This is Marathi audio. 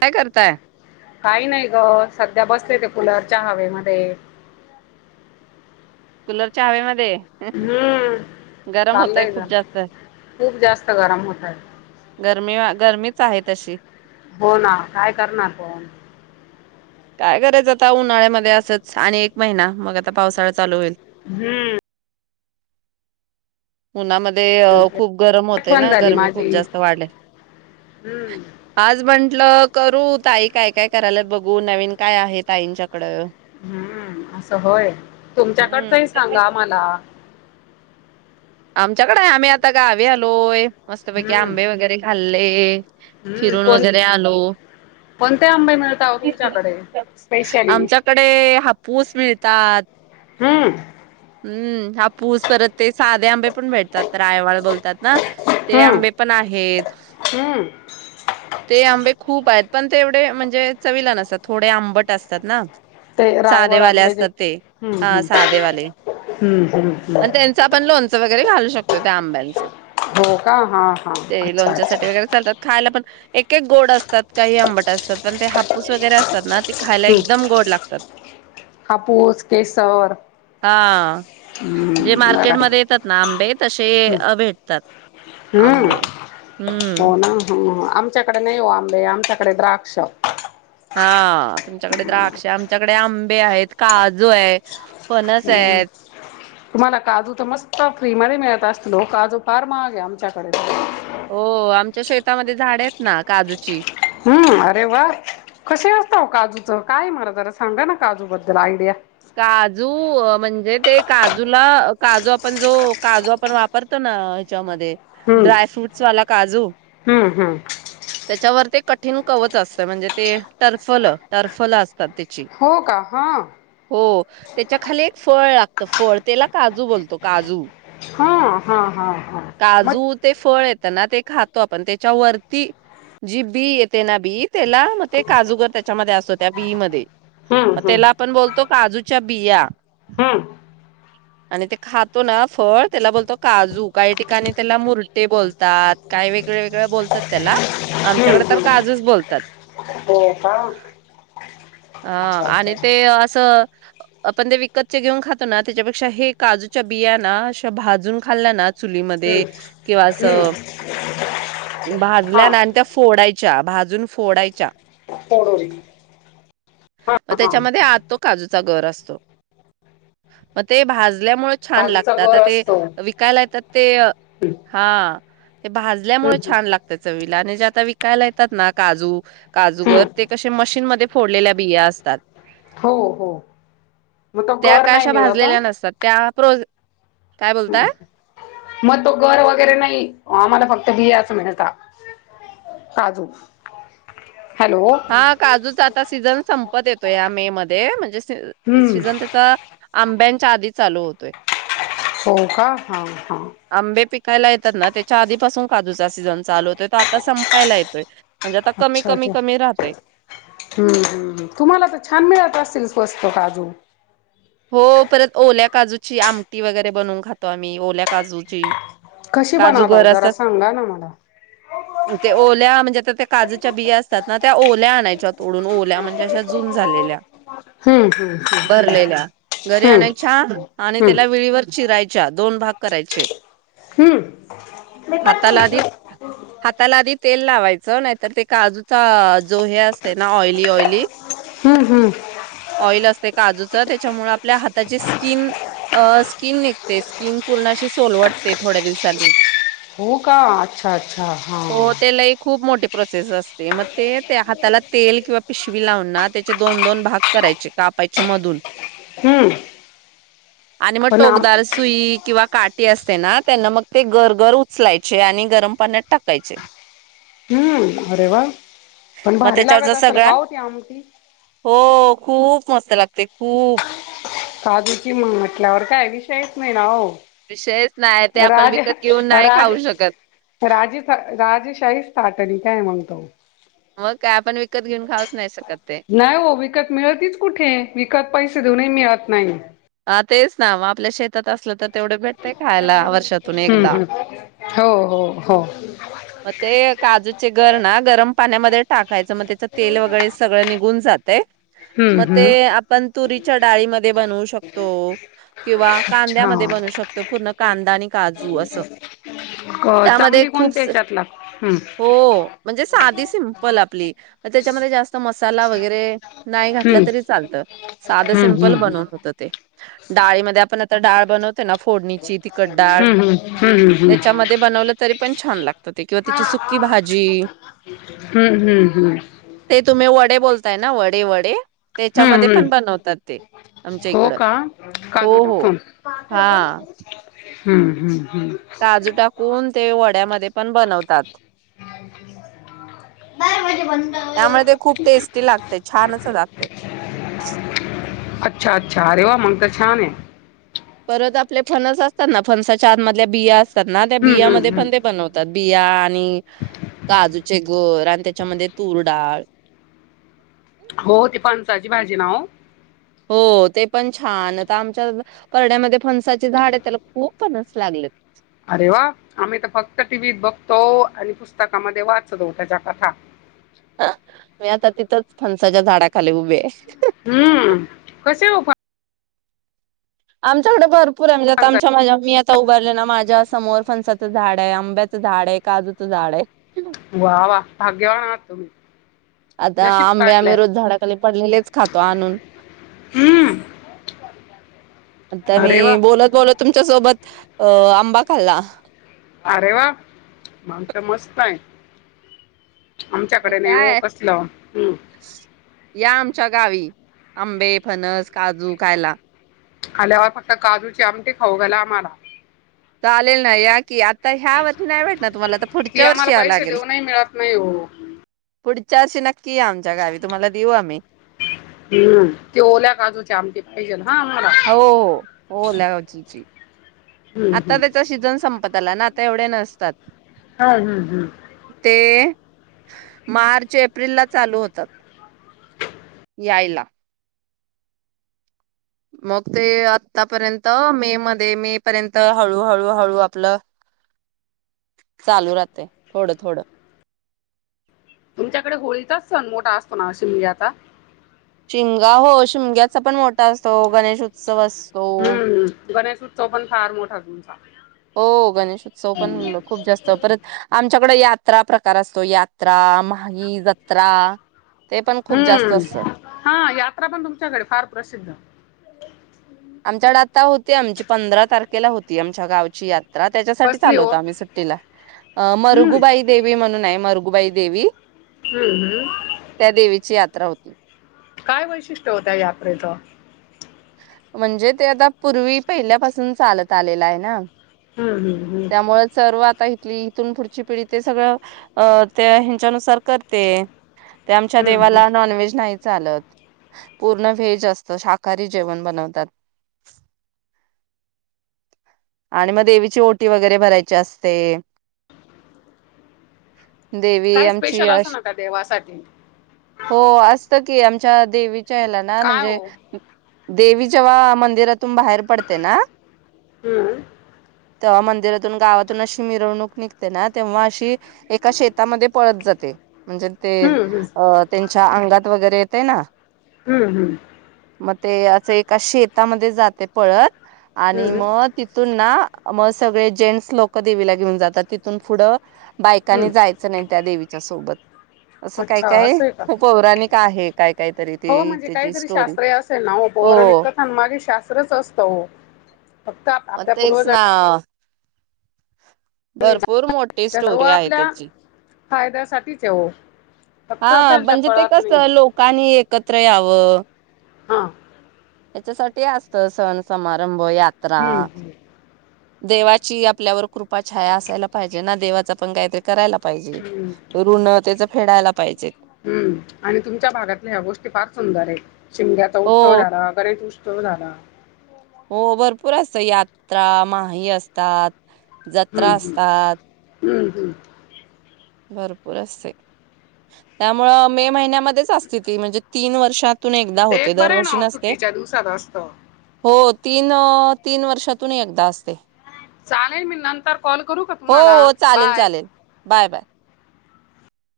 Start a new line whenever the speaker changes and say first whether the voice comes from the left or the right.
right: काय करताय?
left: काही नाही ग सध्या बसले ते कुलरच्या हवेमध्ये.
right: कुलरच्या हवेमध्ये
left: हम्म
right: गरम होतय
left: चाललंय
right: खूप
left: ग
right: जास्त.
left: खूप जास्त गरम होतय.
right: गरमी गरमीच आहे तशी?
left: हो ना काय करणार पण
right: काय करायचं आता उन्हाळ्यामध्ये असंच आणि एक महिना मग आता पावसाळा चालू होईल.
left: हम्म
right: उन्हामध्ये ते खूप गरम होते
left: आठवण
right: ना
left: झाली
right: गर्मी खूप
left: माझी
right: जास्त वाढले
left: हम्म
right: आज पण ल करू, ताई काय काय कराल्यात बघ गु नवीन काय आहे ताईंच्या
left: हम्म असं होय,
right: हम्म.
left: तुमच्याकडचही सांगा मला
right: आमच्याकड आमी आता गावी आलोय. मस्तपैकी
left: हम्म
right: आंबे वगैरे खाल्ले,
left: हम्म
right: फिरून
left: कोण
right: वगैरे आलो,
left: कोणते आंबे मिळता हो तुमच्याकडे
right: [unintelligible]
left: स्पेशली
right: आमच्याकडे हापूस मिळतात,
left: हम्म
right: हम्म हापूस परत ते सार पण भेटतात रायवाल बोलतात. ना ते
left: हम्म
right: आंबे पण आहेत,
left: हम्म
right: ते आंबे खूप आयत. पण तेवढे म्हणजे चवीला नसतात, थोडे आंबट असतात ना
left: ते रायवळ
right: साधेवाले
left: आंबे जे
right: असतात ते,
left: हम्म
right: हा
left: हम्म
right: साधेवाले
left: हम्म हम्म हम्म
right: पण तेंच आपण लोन गरे घालू शकतोय त्या आंब्यांचं
left: हो का? हा हा
right: ते
left: अच्छा
right: लोणच्यासाठी
left: अच्छा!
right: वगैरे चालतात खायला पण एक एक गोड असतात, काही आंबट असतात, पण ते हापूस वगैरे असतात ना ते खायला
left: हम्म
right: एकदम गोड लागतात,
left: हापूस केसर
right: हा जे
left: हम्म बरा
right: मार्केटमध्ये येतात. आंबे तसे अ भेटतात,
left: हम्म
right: आंबे हम्म
left: हो ना आमच्याकडे नाही ओ आंबे आमच्याकडे द्राक्ष
right: हा तुमच्याकडे द्राक्षे आमच्याकडे आंबे आहेत, काजू आय.
left: हम्म तुम्हाला काजू तर मस्त फ्री मध्ये मिळत अस लओ काजू फार महागे आमच्याकडे [unintelligible]
right: हो आमच्या शेतामध्ये झाड येत ना काजूची
left: हम् अरे वा! कसे असता व काजूचं? काय मरा जरा सांगा ना काजूबद्दल आयडिया
right: काजू अ म्हणजे ते काजूला, अ काजू आपण जो काजू आपण वापरतो ना ह्याच्याम दे
left: हम्म
right: ड्रायफ्रुट्स वाला काजू,
left: हम्म हम्म
right: त्याच्यावर ते कठीण कवच असत म्हणजे ते टर्फल टर्फल अस
left: हो का? हा
right: हो त्याच्या खाली एक फळ लाग त फळ तेला काजू बोलतो काजू
left: हा हा हा हा म
right: त्यांना ते खातो आपण, त्याच्या वरती जी बी येते ना बी, त्याला म ते काजूगर त्याच्यामध्ये असतो त्या बी मध्ये
left: हम्म
right: म
left: हम्म
right: त्याला आपण बोल जूच्या बिया
left: हम्म
right: आणि ते खातो ना फळ त्याला बोलतो काजू, काही ठिकाणी त्याला मुर्टे बोलतात, काही वेगळ वेगळ बोलतात त्याला
left: हम्म
right: आमच्याकड तर
left: हम्म
right: काजूच बोलतात,
left: हो का
right: हा
left: अच्छा
right: आणि
left: अच्छा
right: ते अस त आपण ते विकतचे घेऊन खातो ना, त्याच्यापेक्षा हे काजूच्या बिया ना, अशा भाजून खाल्ल्या ना
left: हम्म
right: चुलीमध्ये किंवा अस
left: हम्म
right: भाजल्या
left: हा
right: ना अन त्या फोडाय च्या भाजून फोडायच्या.
left: फोडून. हा. हा.
right: काजु चा गर असतो. म ते भाज ल्यामुळे छान
left: काजूचा
right: लागतात आ
left: गर
right: ते
left: असतो.
right: विकायला येतात. ते, हा. ते भाजल्यामुळे
left: हम्म
right: छान लागता. चवीत नाने जे आता विकायला येतात ना. काजू,
left: हम्म
right: काजूगर ते कसे मशीन मध्ये फोडलेल्या बिया असतात.
left: हो हो मग तो
right: त्या
left: गर
right: का
left: नाही
right: अशा
left: मिळत हा.
right: भाजलेल्या नसतात. त्या प्रोज काय बोलताय?
left: मग तो गर वगैरे नाही आम्हाला फक्त बियाच मिळता. काजू हॅलो
right: हा काजूचा आता सीझन संपत येतो या मे म ते म्हणजे ते
left: हम्म
right: सिजन त्याचा आंब्यान आधी चालू होतोय.
left: हो का? हा. हा.
right: कायला येतात ना त्याच्या आधीपासून काजूचा सीझन चालू होतोयो. आता संपायला येतोय. म्हणजे आता कमी
left: अच्छा
right: कमी
left: अच्छा
right: कमी राह
left: हम्म. हम्. तुम्हाला तर छान मिळत असेल. मस्त काजू
right: हो परत ओल्या काजूची आमटी वगैरे बनवून खातो आम्ही. ओल्या काजूची.
left: कशी
right: काजू
left: बनवता ओ
right: घर
left: जरा
right: असतात.
left: सांगा ना मला
right: ते ओल्या म्हणजे आता त्या काजूच्या बिया असतात. ना त्या ओल्या आणायच्या तोडून ओल्या म्हणजे अशा जून झालेल्या.
left: हम्म. हम्म. हम.
right: भरलेल्या घरी आणायछ्या आणि तेला वेळीवर चिरायच्या, दोन भाग करायचे.
left: हम्म
right: हाताला
left: हम्म
right: आदी, हाताला आदी तेल लावायचं, नाहीतर ते काजूचा जो हे असतय ना ऑइली ऑइली
left: हम्म हम्म
right: ऑइल असते काजू [unintelligible] च्यामुळात पल्या हाताची स्किन अ स्किन निघते. स्किन पूर्णशी सोलवटते थोड्या दिवसाांनी.
left: हो का अच्छा अच्छा हा
right: हो ते लई खूप मोठी प्रोसेस असते मग ते त्या हाताला तेल किंवा पिशवी लावून ना त्याचे दोन दोन भाग करायचे कापायचे मधून
left: हम्म
right: आणि मग
left: पण आम
right: टोकदार सुई किंवा काट टी असते ना त्यांना मग ते गर गर उचलायचे आणि गरम पाण्यात टाकायचे.
left: हम्म अरे वा पण
right: मग
left: भारी लागत
right: त्याच्यावरचा
left: असेल
right: सगळा
left: का होती आमठी
right: हो खूप मस्त लागते. खूप
left: काजू कि म्हटल्यावर काय विषयच नाही ना हो
right: श
left: राज राज
right: शकत.
left: राज राजशाही स्थ तरी काय मागतो.
right: मग काय आपण विकत घेऊन खाऊच नाही शकत ते.
left: नाही हो विकत मिळतीच कुठे विकत पैसे दोनही मिळत नाही.
right: हा तेच ना म आपल्या शेतात असल तर तेवढ भेटतय खायला वर्षातून
left: हम्म
right: एकदा
left: हम्म हो हो हो
right: मग ते काजूचे गर ना गरम पाण्यामध्ये टाक खायचं मग त्याच तेल वगैरे सगळं निघून जात.
left: हम्म
right: मग ते
left: हम्म
right: आपण तुरीच्या डाळी मध्ये बनवू शकतो. किंवा कांद्यामध्ये बनू
left: अच्छा
right: शकतो पूर्ण कांदा आणि काजू असं त्यामध्ये
left: चांगली
right: खूप
left: कोणत्या याच्यात लाग हम्म
right: हो म्हणजे साधी सिम्पल आपली त्याच्यामध्ये जास्त मसाला वगैरे नाही घातला तरी चालतं साधं
left: हम्म
right: सिम्पल
left: हम्म
right: बनवून होतं ते डाळीमध्ये आपण आता डाळ बनवतो. फोडणीची तिखट डाळ
left: हम्म हम्म हम्म
right: त्याच्यामध्ये बनवलं तरी पण छान लाग किंवा त्याची सुकी भाजी
left: हम्म हम्म हम्म हम्म हम्म हम्म
right: ते तुम्ही वड्या वडे बोलताय ना वडे वडे त्याच्यामध्ये
left: हम्म
right: पण
left: हम्म
right: बनवतात ते आमच्या
left: हो
right: इकडं
left: का
right: हो
left: काजू
right: हो
left: टाकून
right: हा
left: हम्म हम्म
right: काजू टाकून ते वड्यामध्ये पण बनवतात.
left: बारा वाजे बंद
right: त्यामुळे ते खूप टेस्टी लागते छानच च लागता
left: अच्छा अच्छा अरे वा मंगत छान ये
right: परत आपले फनस असतात ना फनसाच्या आतमधल्या बियास अस ना त्या
left: हम्म हम्म
right: बिमध्ये
left: हम्म
right: पण ते बनवतात बी या नी काजूचे गोर, आणि त्याच्यामध्ये तूर डाळ.
left: हो ती फणसाची भाजी ना हो.
right: हो ते पण छान, आता आमच्या परड्यामध्ये फणसाचे झाड हे, त्याला खूप फनस, लागलेत.
left: अरे वा, आम्ही तर फक्त टीव्हीत बघतो आणि पुस्तकामध्ये, वाचतो त्याच्या कथा.
right: मी आता तिथंच फणसाच्या, झाडाखाली उभी हे.
left: हम्म कसे हो
right: आमच्याकडे भर [unintelligible]
left: फणसा
right: आता उभी आहे ना माझ्या समोर फणसाचं झाड आहे, आंब्याचं झाड आहे, काजूचं झाड आहे.
left: वा, वा भाग्यवान, आहात तुम्ही.
right: आता
left: नशीब
right: आंबे आमी
left: काढलंय
right: रोज झाडाखाली पडलेलेच खातो आणून,
left: हम्म
right: आता
left: अरे वा
right: मी बोलत, बोलत, तुमच्या सोबत अ आंबा खाल्ला.
left: अरे वा मगं त मस्त य. आमच्याकडे नाही हो
right: काय
left: कसलं हूं.
right: या आमच्या गावी आंबे, फनस, काजू, खायला.
left: आल्यावर फक्त काजूची, आमटी खाऊ घाला आम्हाला.
right: चालेल ना या की आत ह्या वर्षी नाही भेटनार तुम्हाला, आता
left: ती
right: पुढच्या
left: आम्हाला
right: वर्षी यावं
left: पैसे
right: लागेल.
left: देऊ नाही मिळत नाही हो
right: पुढच्यार्षी नक्की या आमच्या गावी तुम्हाला देऊ आम्ही.
left: हूं ते ओल्या काजूचे, आमटी पाहिजे ना.
right: हो हो हो ल्यावचीजी.
left: हम्म,
right: आता
left: हम्म.
right: त्याचा शिजन संप त्याला ना आता एवढे नसतात.
left: हा हं हं!
right: ते मार्च, एप्रिल, ला चालू होतात यायला. मग ते आतापर्यंत मे मध्ये मे पर्यंत हळूहळू, हळू आपलं चालू राहते थोडं, थोड.
left: तुमच्याकडे होळीचाच, सण मोठा असतो ना शिमग्या चा
right: मं गा हो शिमग्याचा पण मोठा असतो, गणेश उत्सव अस
left: हूं गणेशउत्स तो पण फार मोठा तुमचा.
right: हो गणेशोत्सव पण
left: हम्म.
right: म्हणल परत आमच्या यात्रा प्रकार असतो यात्र आ म्हागी, जत्रा ते पण खूप जास्त असत.
left: हम्म हा यात्रा पण तुमच्याकडे फार प्रसिद्ध
right: आमच्या कड आाता होती आमची पंधरा तारखेला होती आमच्या गावची यात त्याच्यासाठी
left: कसली
right: आलो
left: हो
right: होतो. आम्ही सुट्टीला,
left: हम्म
right: मरगुबाई देवी म्हणून आहे. बाई देवी.
left: हम्म, हम्म.
right: त्या देवीची यात्रा. होती [inaudible]
left: काय वैशिष्ट्य हो त्या यात्रेच?
right: म्हणजे ते आता पूर्वी, पहिल्यापासून चालत आलेल आहे ना.
left: हम्म, हम्म, हम्म.
right: त्यामुळे सर्व आता की इथून पुढची पिढी ते सगळं, अ त्या हिच्यानुसार करते. ते आमच्या
left: हम्म हम्म.
right: देवाला नॉनव्हेज नाही चालत. पूर्ण वहेज असत शाकाहारी जेवण बनवतात. आणि मग देवीची ओटी, वगैरे भरायची असते. देवी
left: काय
right: आमची
left: स्पेशल
right: अ
left: असं ना त्या देवासाठी
right: हो असत की आम च्या देवी ला ना
left: काय
right: म्हणजे
left: हो
right: देवी जेव्हा मंदिरातून बाहेर पडते ना.
left: हम्म
right: तेव्हा मंदिरातून गावातून अशी मिरवणूक निघते ना, तेव्हा अशी एका शेतामध्ये पळत जाते. म्हणजे ते
left: हम्म, हम्म.
right: अ त्यांच्या अंग गात वगैरे येतेय ना.
left: हम्म हम्म
right: मग ते असं एका शेतामध्ये जाते पळत, आणि
left: हम्म
right: मग ना म सगळे जेंट्स लोक देवीला घेऊन जातात, तिथून पुढं
left: हं.
right: बायकांनी जायचं नाही त्या देवीच्या सोबत. असं
left: अच्छा
right: काय-काय
left: असं आहे का?
right: पौराणिक आहेत.
left: हो म्हणजे काहीतरी शास्त्र असेल ना, हो पौरानिक कथान मागे शास्त्रच असतं हो. फक्त आप
right: म
left: आपल्या
right: तेचं ना
left: पूर्वजांनी
right: भरपूर मोठी स्टोरी आहे त्याची.
left: फायद्यासाठी आहे वो.
right: हा म्हणजे ते कसं, लोकांनी एकत्र यावं
left: हा
right: याच्यासाठी असत सण समारंभ हो यात्रा
left: हं, हं,
right: देवाची आपल्यावर कृपा छाया असायला पाहिजे ना, देवाच पण काहीतरी करायला पाहिजे
left: हं,
right: ऋण त्यांच फेडायला पाहिजे.
left: हुं आणि तुमच्या भागातल्या ह्या गोष्टी फार सुंदर येत. शिमग्याचा
right: हो
left: उत्सव झाला. गणेश उत्सव झाला.
right: त यात्रा माही असतात. जत्रा असतात.
left: हुं हुं
right: भरपूर असतय त्यामुळ मे महिन्यामध्येच असते ती म्हणजे तीन वर्षात तुन एकदा
left: ते
right: होते.
left: एक बरं आहे
right: दरवर्षी
left: ना ओ
right: नसते.
left: सुट्टीच्या दिवसात असतं.
right: होत तीन तीन वर्षातून एकदा असते.
left: चालेल मी नंतर कॉल करू का
right: हो
left: तुम्हाला?
right: हो चालेल
left: बाय
right: चालेल बाय बाय